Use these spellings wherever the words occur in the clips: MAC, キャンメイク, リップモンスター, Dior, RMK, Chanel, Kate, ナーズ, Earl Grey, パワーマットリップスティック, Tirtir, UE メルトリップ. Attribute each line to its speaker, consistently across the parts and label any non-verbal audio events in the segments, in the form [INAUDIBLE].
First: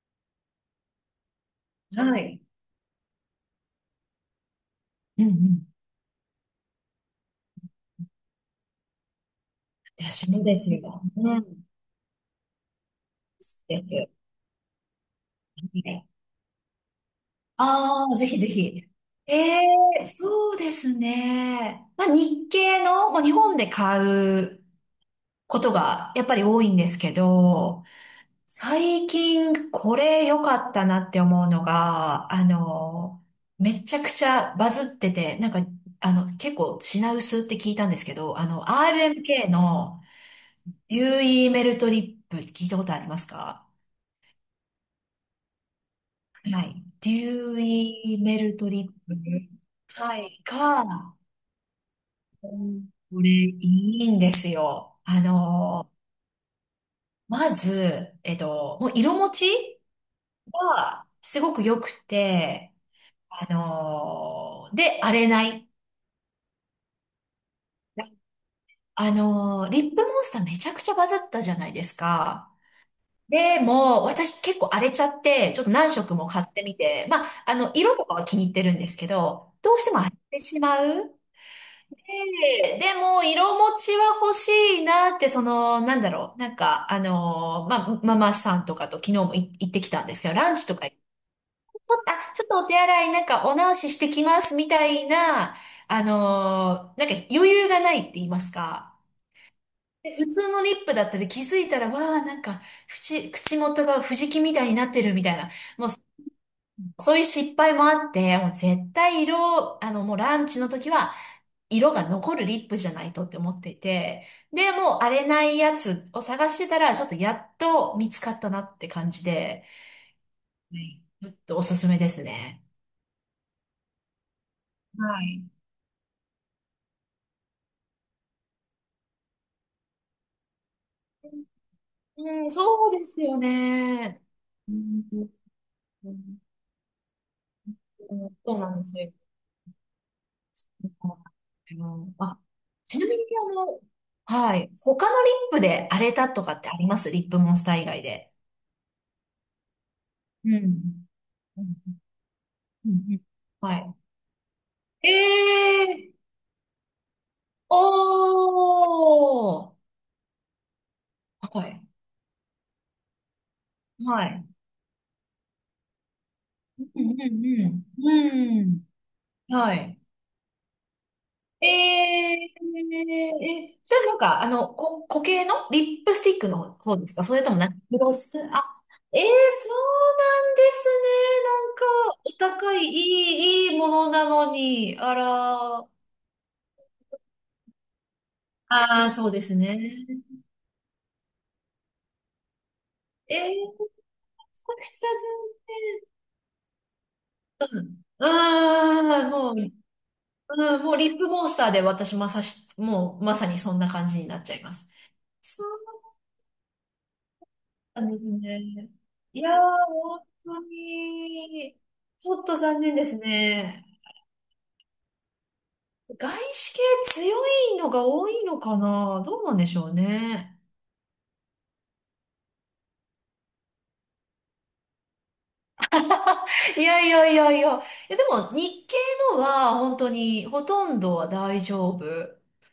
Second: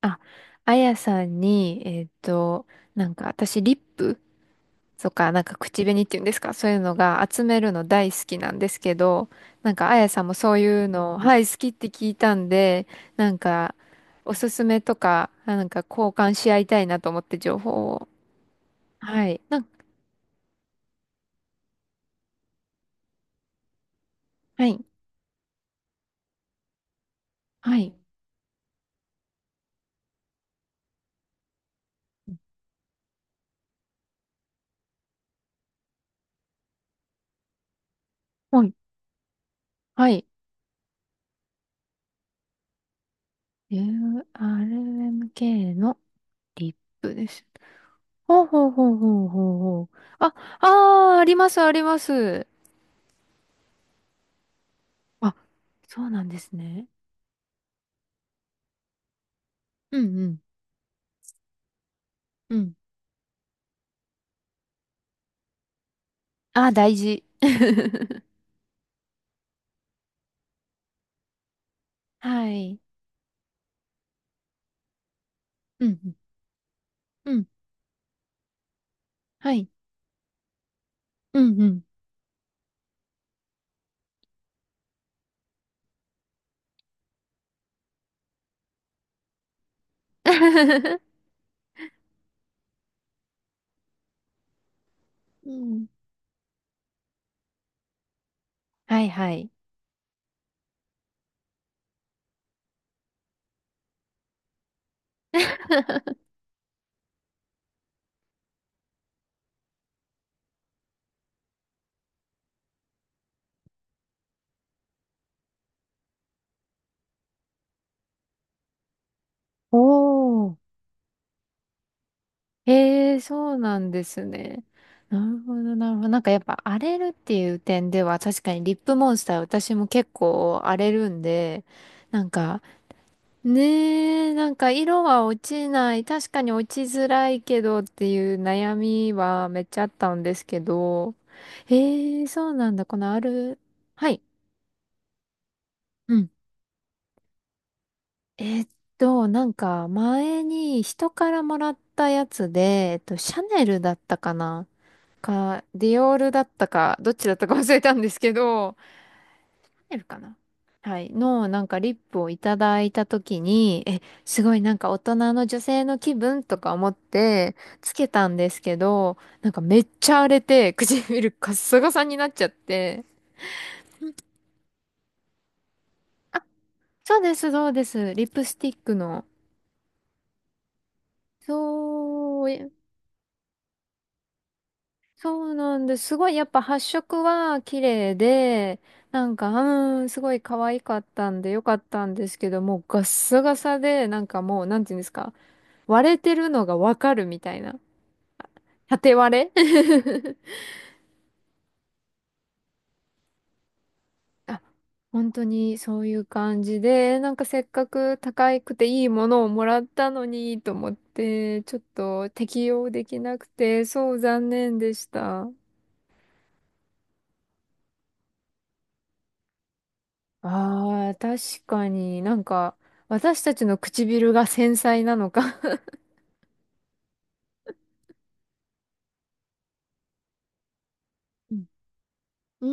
Speaker 1: あ、あやさんに、
Speaker 2: はい。
Speaker 1: なんか私、リップと
Speaker 2: うんう
Speaker 1: か、なんか
Speaker 2: ん。
Speaker 1: 口紅っていうんですか？そういうのが集めるの大好きなんですけど、なんかあやさん
Speaker 2: 私
Speaker 1: も
Speaker 2: も
Speaker 1: そ
Speaker 2: で
Speaker 1: う
Speaker 2: す
Speaker 1: いう
Speaker 2: よ。
Speaker 1: の、
Speaker 2: う
Speaker 1: はい、好
Speaker 2: ん。
Speaker 1: きって聞いたんで、なんか、
Speaker 2: です。
Speaker 1: おすすめとか、あなん
Speaker 2: は
Speaker 1: か
Speaker 2: い。
Speaker 1: 交換し合いたいなと思って情報
Speaker 2: あ
Speaker 1: を。
Speaker 2: あ、ぜひぜひ。
Speaker 1: は
Speaker 2: え
Speaker 1: い。なんか、
Speaker 2: え、そうですね。まあ、日系の、まあ、日本で買う
Speaker 1: はい、
Speaker 2: ことがやっぱり多いんですけ
Speaker 1: は
Speaker 2: ど、
Speaker 1: い、
Speaker 2: 最近これ良かったなって思うのが、めちゃくちゃバズってて、なんか、結構品薄って聞いたんですけど、
Speaker 1: はい、
Speaker 2: RMK の
Speaker 1: はい。
Speaker 2: UE メルトリップ聞いたことありますか？
Speaker 1: RMK の
Speaker 2: は
Speaker 1: リッ
Speaker 2: い。デ
Speaker 1: プです。
Speaker 2: ューイメ
Speaker 1: ほう
Speaker 2: ル
Speaker 1: ほ
Speaker 2: ト
Speaker 1: う
Speaker 2: リッ
Speaker 1: ほうほうほうほう。
Speaker 2: プ。は
Speaker 1: あ、
Speaker 2: い。
Speaker 1: あ
Speaker 2: が、
Speaker 1: あ、あります、あります。
Speaker 2: これいいんですよ。
Speaker 1: あ、そうなんですね。
Speaker 2: まず、もう色持ち
Speaker 1: うんうん。
Speaker 2: がすごく良く
Speaker 1: う
Speaker 2: て、
Speaker 1: ん。
Speaker 2: で、荒れない。
Speaker 1: あ、大事。[LAUGHS]
Speaker 2: あのリップモンスターめちゃくちゃバズったじゃないです
Speaker 1: は
Speaker 2: か。
Speaker 1: い。
Speaker 2: でも、私結構荒れちゃって、ちょっと
Speaker 1: う
Speaker 2: 何
Speaker 1: んう
Speaker 2: 色も買ってみて、まあ、
Speaker 1: ん。うん。
Speaker 2: 色とかは気に入ってるんですけ
Speaker 1: は
Speaker 2: ど、
Speaker 1: い。
Speaker 2: どうしても荒れてしまう。
Speaker 1: うんうん。
Speaker 2: で、でも、色持ちは欲しいなって、その、なんだろう、なんか、ママさんとかと昨日も行ってきたんですけど、ランチとか行っ
Speaker 1: [LAUGHS]
Speaker 2: て、ちょっとお手洗い、なんかお直ししてきます、みたい
Speaker 1: う
Speaker 2: な、
Speaker 1: ん。
Speaker 2: なんか余裕がないって言いますか。
Speaker 1: はいはい。
Speaker 2: で普通のリップだったり気づいたら、わあ、なんか、口元が藤木みたいになってるみたいな。もう
Speaker 1: [LAUGHS]
Speaker 2: そういう失敗もあって、もう絶対色、もうランチの時は、色が残るリップじゃないとって思っていて、で、もう荒れないやつを探してたら、ちょっとやっと見つかったなって感じで、
Speaker 1: おー。
Speaker 2: はい。ちょっとおすすめですね。
Speaker 1: へえ、そうなんですね。な
Speaker 2: は
Speaker 1: る
Speaker 2: い。
Speaker 1: ほど、なるほど。なんかやっぱ荒れるっていう点では確かにリップモンスター私も結構荒れるんで、なん
Speaker 2: うん、
Speaker 1: か
Speaker 2: そうですよね。
Speaker 1: ねえ、なんか
Speaker 2: う
Speaker 1: 色
Speaker 2: ん。
Speaker 1: は落ちない。
Speaker 2: う
Speaker 1: 確
Speaker 2: ん
Speaker 1: かに落ちづらいけどって
Speaker 2: う
Speaker 1: い
Speaker 2: ん、
Speaker 1: う
Speaker 2: そうな
Speaker 1: 悩
Speaker 2: んです
Speaker 1: み
Speaker 2: よ。
Speaker 1: はめっちゃあったんですけど。
Speaker 2: あの、
Speaker 1: ええ、
Speaker 2: あ
Speaker 1: そうなんだ。こ
Speaker 2: ちな
Speaker 1: の
Speaker 2: み
Speaker 1: あ
Speaker 2: に、
Speaker 1: る。はい。
Speaker 2: はい。他のリップで荒れ
Speaker 1: う
Speaker 2: た
Speaker 1: ん。
Speaker 2: とかってあります？リップモンスター以外で。
Speaker 1: えーっなんか前
Speaker 2: う
Speaker 1: に
Speaker 2: ん。
Speaker 1: 人からもらったやつで、
Speaker 2: うんうん、
Speaker 1: シャネ
Speaker 2: は
Speaker 1: ルだ
Speaker 2: い。
Speaker 1: ったかなか、ディ
Speaker 2: ええ、
Speaker 1: オールだったか、どっちだったか忘
Speaker 2: お
Speaker 1: れたんですけど、
Speaker 2: ー、
Speaker 1: 出るかな。はい。の、
Speaker 2: は
Speaker 1: なんか
Speaker 2: い、
Speaker 1: リップをいただいたときに、え、
Speaker 2: は
Speaker 1: す
Speaker 2: い。
Speaker 1: ごいなんか大人の女性の気分とか
Speaker 2: うん
Speaker 1: 思っ
Speaker 2: う
Speaker 1: て
Speaker 2: ん
Speaker 1: つ
Speaker 2: う
Speaker 1: けたんです
Speaker 2: ん。う
Speaker 1: け
Speaker 2: ん。
Speaker 1: ど、なんか
Speaker 2: は
Speaker 1: めっ
Speaker 2: い。
Speaker 1: ちゃ荒れて唇カッ
Speaker 2: え
Speaker 1: サカサになっち
Speaker 2: え
Speaker 1: ゃって。
Speaker 2: え、それなんか、こ、固形のリップスティッ
Speaker 1: あ、
Speaker 2: クの方です
Speaker 1: そう
Speaker 2: か？
Speaker 1: で
Speaker 2: それ
Speaker 1: す、
Speaker 2: とも
Speaker 1: そ
Speaker 2: なん
Speaker 1: う
Speaker 2: か、
Speaker 1: で
Speaker 2: グロ
Speaker 1: す。リッ
Speaker 2: ス、
Speaker 1: プス
Speaker 2: あ、
Speaker 1: ティック
Speaker 2: え
Speaker 1: の。
Speaker 2: え、そうなんですね。
Speaker 1: そ
Speaker 2: なんか、お
Speaker 1: う、
Speaker 2: 高い、いいものなのに、あ
Speaker 1: そう
Speaker 2: ら、
Speaker 1: なん
Speaker 2: あ
Speaker 1: です。すごいやっぱ発色は綺麗で、
Speaker 2: あ、
Speaker 1: な
Speaker 2: そう
Speaker 1: ん
Speaker 2: で
Speaker 1: か、
Speaker 2: すね。
Speaker 1: すごい可愛かったんでよかったんですけど、もうガッ
Speaker 2: え
Speaker 1: サガ
Speaker 2: え、
Speaker 1: サで、なんかもう、
Speaker 2: そう
Speaker 1: なん
Speaker 2: で
Speaker 1: ていうん
Speaker 2: す
Speaker 1: で
Speaker 2: ね。
Speaker 1: すか、割れてるのがわかるみたいな。
Speaker 2: うん。う
Speaker 1: 縦
Speaker 2: ーん、
Speaker 1: 割
Speaker 2: もう、
Speaker 1: れ。
Speaker 2: うん、もうリップモンスターで私まさし、もうまさにそんな感じになっ
Speaker 1: [LAUGHS]
Speaker 2: ちゃ
Speaker 1: あ、
Speaker 2: います。
Speaker 1: 本当
Speaker 2: そう
Speaker 1: にそういう感じで、なんかせっか
Speaker 2: なん
Speaker 1: く
Speaker 2: です
Speaker 1: 高くて
Speaker 2: ね。
Speaker 1: いいも
Speaker 2: い
Speaker 1: のを
Speaker 2: やー、
Speaker 1: もらった
Speaker 2: 本
Speaker 1: の
Speaker 2: 当
Speaker 1: にと思って、ちょ
Speaker 2: に、
Speaker 1: っと
Speaker 2: ちょっと
Speaker 1: 適
Speaker 2: 残
Speaker 1: 用
Speaker 2: 念
Speaker 1: で
Speaker 2: です
Speaker 1: きなくて、
Speaker 2: ね。
Speaker 1: そう残念でした。
Speaker 2: 外資系強いのが多いのかな、どうなんでしょうね。
Speaker 1: ああ、確かになんか、私たちの唇が繊細なのか。
Speaker 2: いやいやいやいや。いやでも日系のは本当にほとんどは大
Speaker 1: う
Speaker 2: 丈夫
Speaker 1: ん。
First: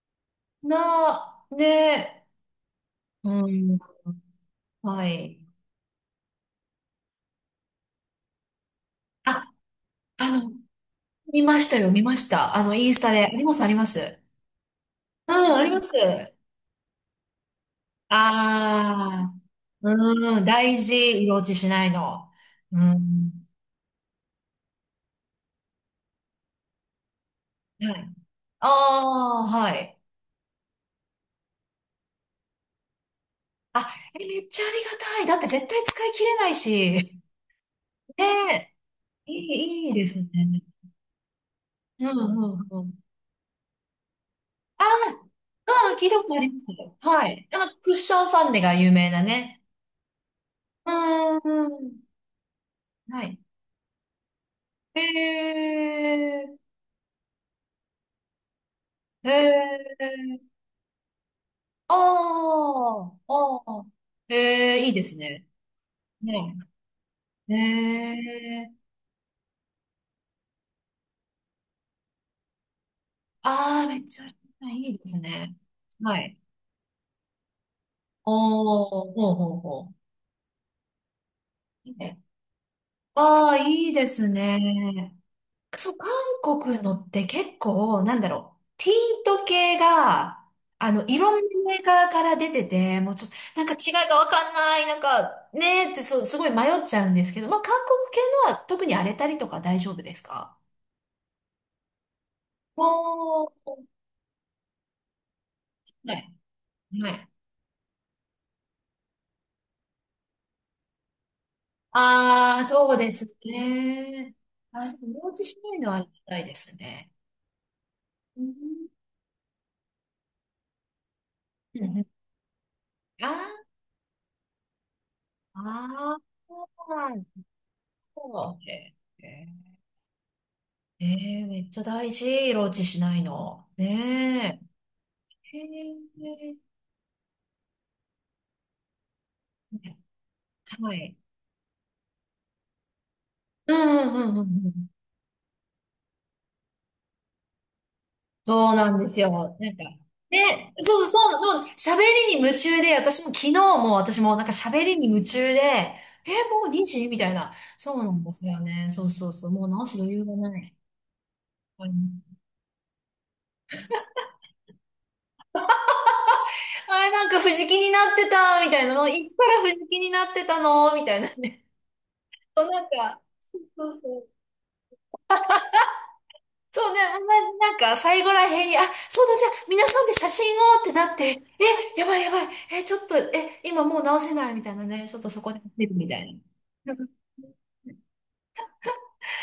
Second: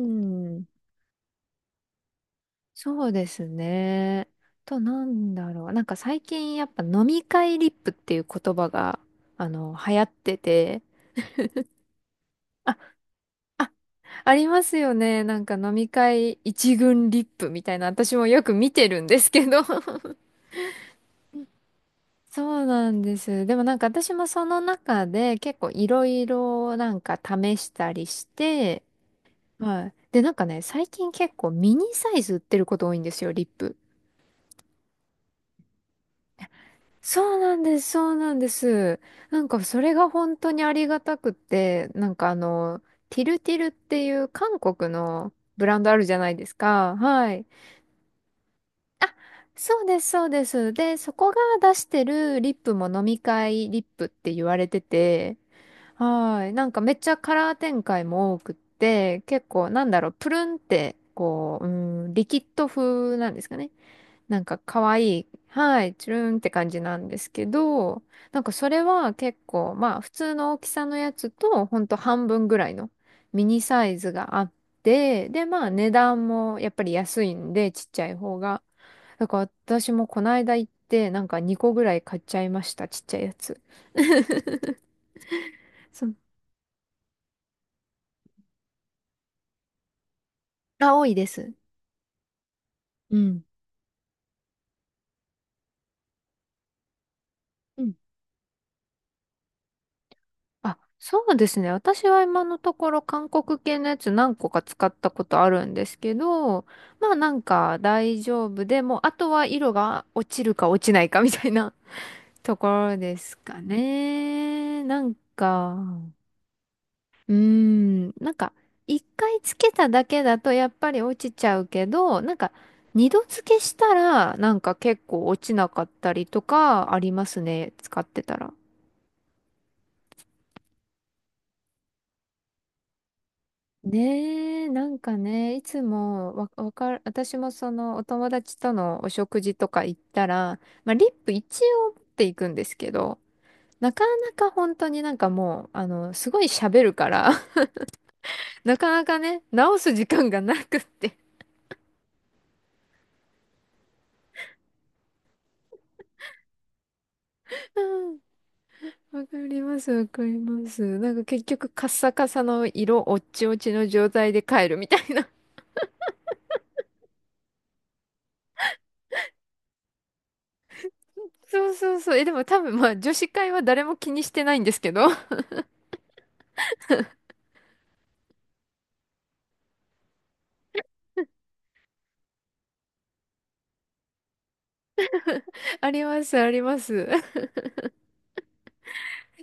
Speaker 1: うーん
Speaker 2: な、で、
Speaker 1: そうです
Speaker 2: うん、
Speaker 1: ね。と、な
Speaker 2: は
Speaker 1: ん
Speaker 2: い。
Speaker 1: だろう。なんか最近やっぱ飲み会リップっていう言葉が、
Speaker 2: あ、
Speaker 1: 流行って
Speaker 2: あの、
Speaker 1: て。
Speaker 2: 見ましたよ、見ました。
Speaker 1: あ、
Speaker 2: インスタで。あります、あ
Speaker 1: あ、
Speaker 2: ります。
Speaker 1: ありますよね。
Speaker 2: う
Speaker 1: なんか
Speaker 2: ん、あり
Speaker 1: 飲
Speaker 2: ま
Speaker 1: み
Speaker 2: す。
Speaker 1: 会一軍リップみたいな、私もよく見てるんです
Speaker 2: あ
Speaker 1: けど。
Speaker 2: あ、
Speaker 1: [LAUGHS]
Speaker 2: うん、大事、色落ちしないの。
Speaker 1: そう
Speaker 2: う
Speaker 1: なんで
Speaker 2: ん。
Speaker 1: す。でもなんか私もその中で結構いろいろなんか試した
Speaker 2: は
Speaker 1: り
Speaker 2: い。
Speaker 1: し
Speaker 2: あ
Speaker 1: て、
Speaker 2: あ、は
Speaker 1: はい。
Speaker 2: い。
Speaker 1: で、なんかね、最近結構ミニサイズ売ってること多いんですよ、リップ。
Speaker 2: あ、え、めっちゃありがたい。だって絶対使い切れないし。
Speaker 1: そうなんです、そうなんで
Speaker 2: ね
Speaker 1: す。
Speaker 2: え、
Speaker 1: なんかそ
Speaker 2: い
Speaker 1: れ
Speaker 2: いで
Speaker 1: が
Speaker 2: すね。
Speaker 1: 本当にありがたくって、
Speaker 2: う
Speaker 1: なんか
Speaker 2: ん、うん、うん。
Speaker 1: ティルティルっていう韓
Speaker 2: あ
Speaker 1: 国のブラン
Speaker 2: あ、
Speaker 1: ド
Speaker 2: う
Speaker 1: あ
Speaker 2: ん、
Speaker 1: る
Speaker 2: 聞い
Speaker 1: じ
Speaker 2: た
Speaker 1: ゃ
Speaker 2: こ
Speaker 1: な
Speaker 2: と
Speaker 1: い
Speaker 2: あ
Speaker 1: で
Speaker 2: り
Speaker 1: す
Speaker 2: ます
Speaker 1: か。
Speaker 2: よ。は
Speaker 1: はい。
Speaker 2: い。あの、クッションファンデが有名
Speaker 1: あ、
Speaker 2: なね。
Speaker 1: そうです、そうです。
Speaker 2: う
Speaker 1: で、そこが
Speaker 2: ん、
Speaker 1: 出
Speaker 2: う
Speaker 1: し
Speaker 2: ん。
Speaker 1: てるリップも飲み
Speaker 2: はい。
Speaker 1: 会リップって言われて
Speaker 2: へ
Speaker 1: て、はい。
Speaker 2: え、
Speaker 1: なんかめっちゃカラー展開も多くって、
Speaker 2: へ
Speaker 1: 結構なんだろう、プルン
Speaker 2: え、
Speaker 1: って、こう、リキッド
Speaker 2: あ
Speaker 1: 風なん
Speaker 2: あ、
Speaker 1: ですかね。
Speaker 2: ああ。
Speaker 1: なんか
Speaker 2: へえ、
Speaker 1: 可
Speaker 2: いいです
Speaker 1: 愛い、
Speaker 2: ね。
Speaker 1: はい、チュルンって
Speaker 2: ね
Speaker 1: 感じなんですけ
Speaker 2: え
Speaker 1: ど、なんかそ
Speaker 2: え
Speaker 1: れは結構、まあ普通の大きさのやつと、ほんと半分ぐらいのミニ
Speaker 2: あ
Speaker 1: サ
Speaker 2: あー、め
Speaker 1: イ
Speaker 2: っ
Speaker 1: ズ
Speaker 2: ちゃ
Speaker 1: があっ
Speaker 2: いいです
Speaker 1: て、で、
Speaker 2: ね。
Speaker 1: まあ値
Speaker 2: は
Speaker 1: 段
Speaker 2: い。
Speaker 1: もやっぱり安いんで、ちっちゃい方が。
Speaker 2: おー、
Speaker 1: だ
Speaker 2: ほう
Speaker 1: から
Speaker 2: ほうほ
Speaker 1: 私もこの間行って、なんか2個ぐ
Speaker 2: う。い
Speaker 1: ら
Speaker 2: い
Speaker 1: い買
Speaker 2: ね。
Speaker 1: っちゃいました、ちっちゃいや
Speaker 2: ああ、
Speaker 1: つ。
Speaker 2: いいです
Speaker 1: [LAUGHS]
Speaker 2: ね。そう、
Speaker 1: そ
Speaker 2: 韓
Speaker 1: う。
Speaker 2: 国のって結構、なんだろう。ティント系が、
Speaker 1: あ、多い
Speaker 2: い
Speaker 1: で
Speaker 2: ろんな
Speaker 1: す。
Speaker 2: メーカーから出てて、もう
Speaker 1: う
Speaker 2: ちょっと、
Speaker 1: ん。
Speaker 2: なんか違いがわかんない、なんか、ねーって、そう、すごい迷っちゃうんですけど、まあ、韓国系のは特に荒れたりとか大丈夫ですか？
Speaker 1: あ、そうですね。私は今のところ韓
Speaker 2: お
Speaker 1: 国
Speaker 2: ー、
Speaker 1: 系のやつ何個か使ったことあるんですけ
Speaker 2: はい。
Speaker 1: ど、
Speaker 2: は
Speaker 1: まあ
Speaker 2: い。
Speaker 1: なんか大丈夫でも、あとは色が落ちるか落ちないかみたいな。 [LAUGHS] と
Speaker 2: ああ、
Speaker 1: こ
Speaker 2: そう
Speaker 1: ろ
Speaker 2: で
Speaker 1: で
Speaker 2: す
Speaker 1: すか
Speaker 2: ね。
Speaker 1: ね。
Speaker 2: あ、
Speaker 1: な
Speaker 2: で
Speaker 1: ん
Speaker 2: も、落しな
Speaker 1: か、
Speaker 2: いのはありがたいですね。
Speaker 1: なん
Speaker 2: う
Speaker 1: か
Speaker 2: ん。
Speaker 1: 一回つけただけだとやっぱり落ちちゃう
Speaker 2: う
Speaker 1: け
Speaker 2: んうん、
Speaker 1: ど、なんか二度
Speaker 2: あ
Speaker 1: 付けしたらなんか結構落ちなかった
Speaker 2: あ、
Speaker 1: り
Speaker 2: あ
Speaker 1: とかあり
Speaker 2: ー、
Speaker 1: ますね。使ってたら。
Speaker 2: そう。めっちゃ大事、ローチしないの。ね
Speaker 1: ねえ、なんかね、
Speaker 2: え。へ
Speaker 1: いつも
Speaker 2: え。
Speaker 1: わかる、私もそのお友達とのお食事とか行ったら、ま
Speaker 2: は
Speaker 1: あ、リッ
Speaker 2: い。
Speaker 1: プ一応持っていくんですけど、
Speaker 2: うん
Speaker 1: なか
Speaker 2: う
Speaker 1: な
Speaker 2: んうんう
Speaker 1: か本当
Speaker 2: ん、
Speaker 1: になんかもう、すごい喋るから、[LAUGHS]
Speaker 2: そ
Speaker 1: な
Speaker 2: う
Speaker 1: か
Speaker 2: なん
Speaker 1: な
Speaker 2: で
Speaker 1: か
Speaker 2: すよ。
Speaker 1: ね、
Speaker 2: なん
Speaker 1: 直
Speaker 2: か、
Speaker 1: す時間
Speaker 2: で、
Speaker 1: がなくっ
Speaker 2: そう
Speaker 1: て。
Speaker 2: そう、もう喋りに夢中で、私も昨日も、私もなんか喋りに夢中で、え、もう2時みたいな。そうな
Speaker 1: うん、
Speaker 2: んですよね。そう
Speaker 1: わ
Speaker 2: そう
Speaker 1: か
Speaker 2: そう。
Speaker 1: り
Speaker 2: もう
Speaker 1: ま
Speaker 2: 直
Speaker 1: す、
Speaker 2: す
Speaker 1: わ
Speaker 2: 余
Speaker 1: か
Speaker 2: 裕が
Speaker 1: り
Speaker 2: な
Speaker 1: ま
Speaker 2: い。
Speaker 1: す。なんか結局
Speaker 2: あ
Speaker 1: カッ
Speaker 2: り
Speaker 1: サ
Speaker 2: ます、
Speaker 1: カサの色、おっちおちの状態で帰るみたいな。[LAUGHS]
Speaker 2: あれ、なんか藤木になってた、みたいなの。いつから藤木になってたのみたいなね。
Speaker 1: そうそうそう。え、でも
Speaker 2: [LAUGHS]
Speaker 1: 多
Speaker 2: そう、
Speaker 1: 分
Speaker 2: な
Speaker 1: ま
Speaker 2: ん
Speaker 1: あ女
Speaker 2: か、
Speaker 1: 子会
Speaker 2: そ
Speaker 1: は
Speaker 2: う
Speaker 1: 誰
Speaker 2: そう
Speaker 1: も気
Speaker 2: そ
Speaker 1: に
Speaker 2: う。
Speaker 1: してないんですけど。
Speaker 2: そうね、なんか最後らへんに、あ、そうだ、じゃあ皆さんで写真をってなって、え、やばいやばい、え、ちょっと、え、今もう直せないみたいなね、ちょっとそこで
Speaker 1: [LAUGHS]
Speaker 2: 見
Speaker 1: あ
Speaker 2: る
Speaker 1: り
Speaker 2: みた
Speaker 1: ま
Speaker 2: い
Speaker 1: す、ありま
Speaker 2: な。う
Speaker 1: す。
Speaker 2: ん、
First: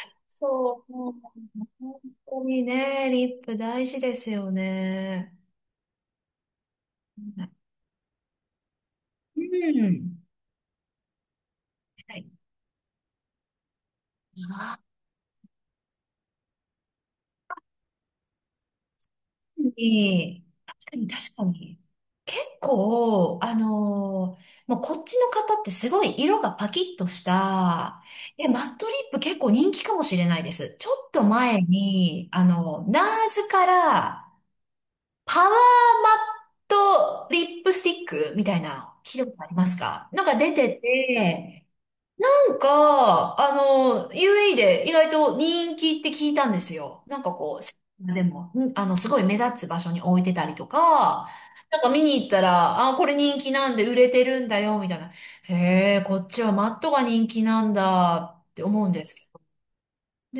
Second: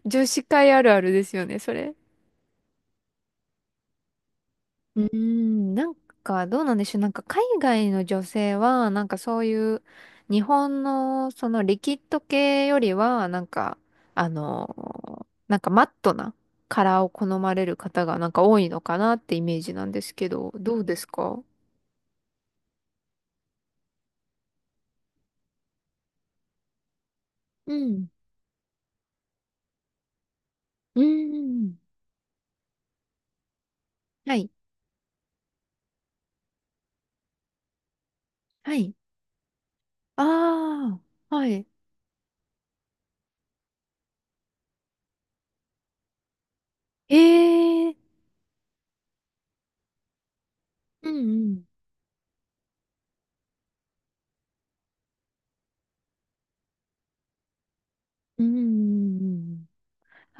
Speaker 1: 女子会あ
Speaker 2: そう、
Speaker 1: るあ
Speaker 2: も
Speaker 1: る
Speaker 2: う
Speaker 1: ですよね、それ。
Speaker 2: 本当にね、リップ大事ですよ
Speaker 1: うー
Speaker 2: ね。
Speaker 1: ん、なんかどうなんでしょう。なんか海外の女性は、なんかそ
Speaker 2: う
Speaker 1: ういう
Speaker 2: ん。
Speaker 1: 日本のそのリキッ
Speaker 2: は
Speaker 1: ド
Speaker 2: い。
Speaker 1: 系よりは、なんか、あのなんかマットなカラーを好まれる方がなんか多いのかなってイメージなんですけど、ど
Speaker 2: 確
Speaker 1: うで
Speaker 2: か
Speaker 1: す
Speaker 2: に確
Speaker 1: か？
Speaker 2: かに。結構、もうこっちの方ってすごい色がパキッとし
Speaker 1: う
Speaker 2: た、
Speaker 1: ん。
Speaker 2: え、マットリップ結構人気かもしれないです。ちょ
Speaker 1: う
Speaker 2: っと前
Speaker 1: ん。
Speaker 2: に、ナーズから
Speaker 1: はい、
Speaker 2: パワーマットリップスティックみたい
Speaker 1: はい。
Speaker 2: な、聞いたことありますか？なんか出て
Speaker 1: ああ、はい。
Speaker 2: て、なんか、UAE で意外と人気って聞いたんですよ。
Speaker 1: え
Speaker 2: なんかこ
Speaker 1: えー、
Speaker 2: う、でも、うんすごい目立つ場所に置いてたりと
Speaker 1: う
Speaker 2: か、
Speaker 1: んうん。
Speaker 2: なんか見に行ったら、あ、これ人気なんで売れてるんだよ、みたいな。へえ、こっちはマットが人気なんだ
Speaker 1: う
Speaker 2: っ
Speaker 1: んう
Speaker 2: て思うんです
Speaker 1: んう
Speaker 2: けど。
Speaker 1: ん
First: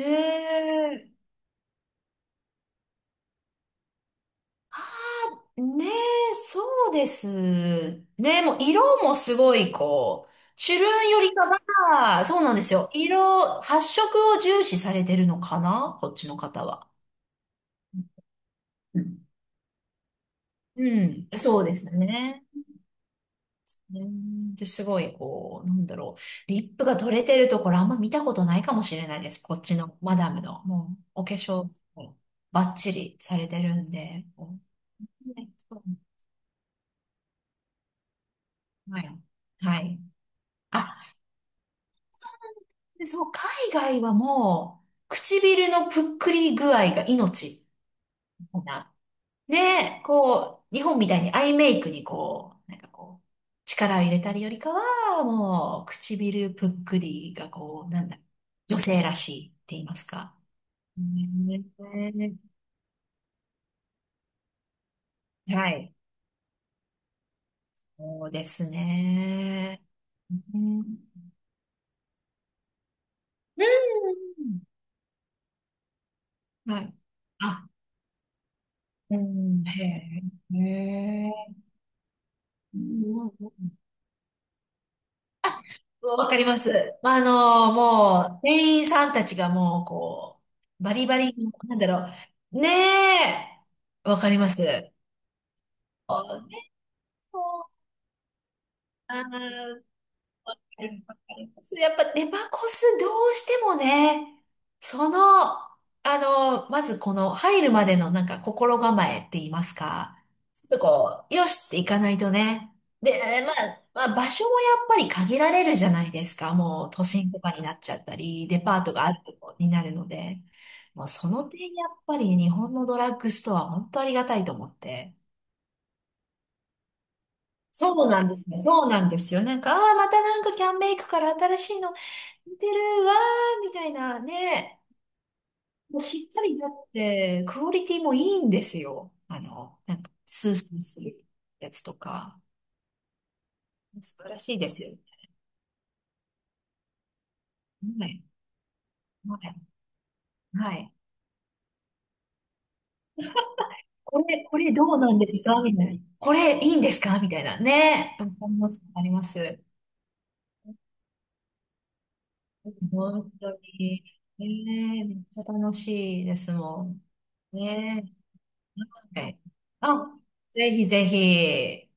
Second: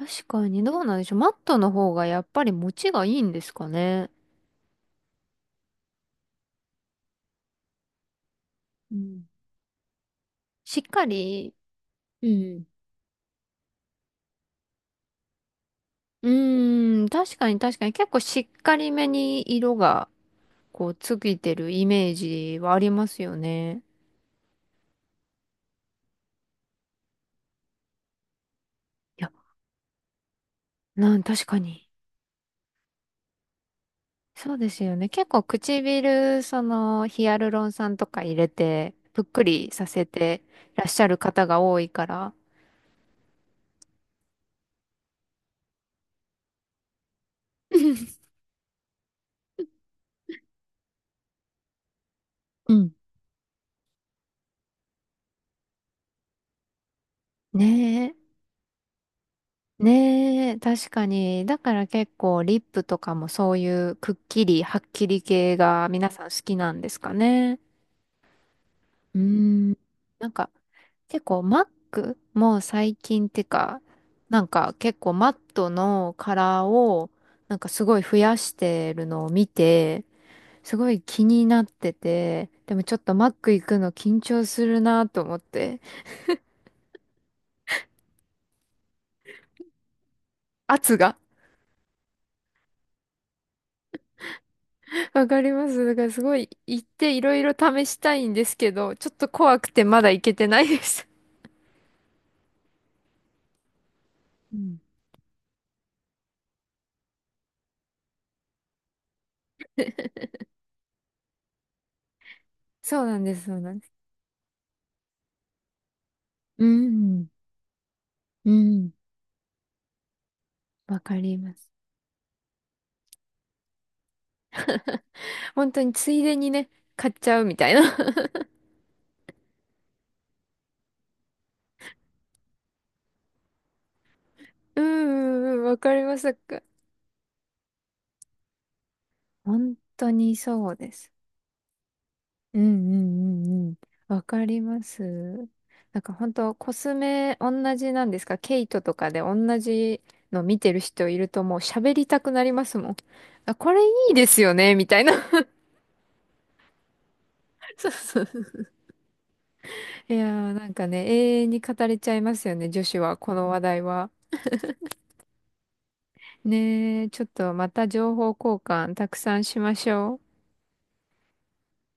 Speaker 1: うん。確かにどうなんでし
Speaker 2: え。
Speaker 1: ょう。マットの方がやっぱり持ちがいいんですかね。
Speaker 2: はねえ、そうですね。もう色
Speaker 1: う
Speaker 2: も
Speaker 1: ん。
Speaker 2: すごいこう、チュ
Speaker 1: しっ
Speaker 2: ル
Speaker 1: か
Speaker 2: ンよりか
Speaker 1: り、
Speaker 2: は、
Speaker 1: う
Speaker 2: そうなんで
Speaker 1: ん。
Speaker 2: すよ。発色を重視されてるのかな、こっち
Speaker 1: う
Speaker 2: の方は。
Speaker 1: ーん、確かに確かに結構しっかり
Speaker 2: う
Speaker 1: め
Speaker 2: ん
Speaker 1: に色が
Speaker 2: う
Speaker 1: こうつ
Speaker 2: ん、
Speaker 1: いて
Speaker 2: そう
Speaker 1: る
Speaker 2: で
Speaker 1: イ
Speaker 2: す
Speaker 1: メー
Speaker 2: ね。
Speaker 1: ジはありますよね。
Speaker 2: うんで、すごいこう、なんだろう。リップが取れてるところあんま見たことないかもしれない
Speaker 1: いや、
Speaker 2: です。こっちのマダムの。もう、お化
Speaker 1: 確か
Speaker 2: 粧、
Speaker 1: に。
Speaker 2: バッチリされてるんで。
Speaker 1: そ
Speaker 2: こ
Speaker 1: うですよね。結
Speaker 2: う
Speaker 1: 構
Speaker 2: ね、そう、
Speaker 1: 唇、そのヒアルロン酸とか入れて、
Speaker 2: はい。
Speaker 1: ぷっくり
Speaker 2: は
Speaker 1: さ
Speaker 2: い。
Speaker 1: せてらっ
Speaker 2: あ、
Speaker 1: しゃる方が多いから。
Speaker 2: で、そう、海外はもう、唇のぷっくり具合が命
Speaker 1: [LAUGHS]
Speaker 2: みたいな。ねこう、日本みたいにアイメイクにこう、
Speaker 1: う
Speaker 2: なんか
Speaker 1: ん。
Speaker 2: こう、力を入れたりよりかは、もう、唇ぷっくりが
Speaker 1: [LAUGHS]
Speaker 2: こう、な
Speaker 1: ね
Speaker 2: ん
Speaker 1: え。
Speaker 2: だ、女性らしいって言いますか。
Speaker 1: ねえ、確かに。だから結
Speaker 2: ね、
Speaker 1: 構リップとかもそういうくっきり、はっきり系
Speaker 2: は
Speaker 1: が
Speaker 2: い。
Speaker 1: 皆さん好きなんですかね。
Speaker 2: そうです
Speaker 1: うーん。
Speaker 2: ね。
Speaker 1: なんか
Speaker 2: うん。
Speaker 1: 結構マックも最近って
Speaker 2: う
Speaker 1: か、なん
Speaker 2: ん、
Speaker 1: か結構マットのカラー
Speaker 2: はい。
Speaker 1: をなんか
Speaker 2: あ、
Speaker 1: すごい増やしてる
Speaker 2: う
Speaker 1: のを見
Speaker 2: ん、
Speaker 1: て、
Speaker 2: へえ。へ
Speaker 1: すごい気にな
Speaker 2: え。
Speaker 1: ってて、で
Speaker 2: う
Speaker 1: もちょっとマック
Speaker 2: ん、
Speaker 1: 行くの緊張するなと思って、
Speaker 2: わかります。まあ、もう、店員さんたちがもう、こう、バ
Speaker 1: 圧
Speaker 2: リ
Speaker 1: が。
Speaker 2: バリ、なんだろう。ねえ、わかります。
Speaker 1: わかります。だから
Speaker 2: あ
Speaker 1: すごい
Speaker 2: ー
Speaker 1: 行っていろいろ試したいんですけど、ちょっと怖くてまだ行けてないです。
Speaker 2: やっぱデパコスどうしてもね、
Speaker 1: うん。
Speaker 2: その、まずこの入るまでのなんか心構えって言いますか、ちょっとこう、よしっていかないとね。
Speaker 1: そうな
Speaker 2: で、
Speaker 1: んです、そうなんです。
Speaker 2: まあ、まあ場所もやっぱり限られるじゃないですか。
Speaker 1: う
Speaker 2: もう都
Speaker 1: ん。
Speaker 2: 心とかになっちゃったり、
Speaker 1: う
Speaker 2: デパー
Speaker 1: ん。
Speaker 2: トがあるとこになるので、
Speaker 1: わ
Speaker 2: もう
Speaker 1: か
Speaker 2: そ
Speaker 1: り
Speaker 2: の
Speaker 1: ま
Speaker 2: 点
Speaker 1: す。
Speaker 2: やっぱりね日本のドラッグストア本当ありがたいと思って。
Speaker 1: 本当についでにね、買っちゃうみたいな。
Speaker 2: そ
Speaker 1: [LAUGHS]
Speaker 2: うなんですね。そうなんですよ。なんか、ああ、またなんかキャンメイクから新しいの似てるわー、みたいな
Speaker 1: う
Speaker 2: ね。
Speaker 1: んうんうん、わか
Speaker 2: もう
Speaker 1: りま
Speaker 2: しっ
Speaker 1: す。
Speaker 2: かりだって、クオリティもいいんですよ。
Speaker 1: 本
Speaker 2: なん
Speaker 1: 当
Speaker 2: か、
Speaker 1: に
Speaker 2: スー
Speaker 1: そ
Speaker 2: ス
Speaker 1: う
Speaker 2: ー
Speaker 1: で
Speaker 2: す
Speaker 1: す。
Speaker 2: るやつとか。
Speaker 1: うんうんうんうん。
Speaker 2: 素
Speaker 1: わ
Speaker 2: 晴ら
Speaker 1: か
Speaker 2: しい
Speaker 1: り
Speaker 2: で
Speaker 1: ま
Speaker 2: すよ
Speaker 1: す。なんか本当コスメ同じな
Speaker 2: ね。は
Speaker 1: んで
Speaker 2: い。
Speaker 1: すか？ケイトとかで
Speaker 2: はい。
Speaker 1: 同じの見て
Speaker 2: は
Speaker 1: る
Speaker 2: い。
Speaker 1: 人いるともう喋りたくなりますもん。あ、これいいですよ
Speaker 2: これ
Speaker 1: ね
Speaker 2: ど
Speaker 1: み
Speaker 2: う
Speaker 1: たい
Speaker 2: な
Speaker 1: な。
Speaker 2: んですかみたいな。これいいんですかみたいな。
Speaker 1: [LAUGHS] そう
Speaker 2: ね。
Speaker 1: そ
Speaker 2: あ
Speaker 1: う。
Speaker 2: ります。あります。
Speaker 1: いやーなんかね、永遠に語れちゃいますよね、女子は、
Speaker 2: 本
Speaker 1: この
Speaker 2: 当
Speaker 1: 話題
Speaker 2: に。
Speaker 1: は。
Speaker 2: ねえ、めっちゃ楽しいですも
Speaker 1: ね
Speaker 2: ん。
Speaker 1: え、ちょっとまた情
Speaker 2: ね
Speaker 1: 報交換たく
Speaker 2: え。は
Speaker 1: さ
Speaker 2: い。
Speaker 1: んしまし
Speaker 2: あ、
Speaker 1: ょう。
Speaker 2: ぜひぜひ。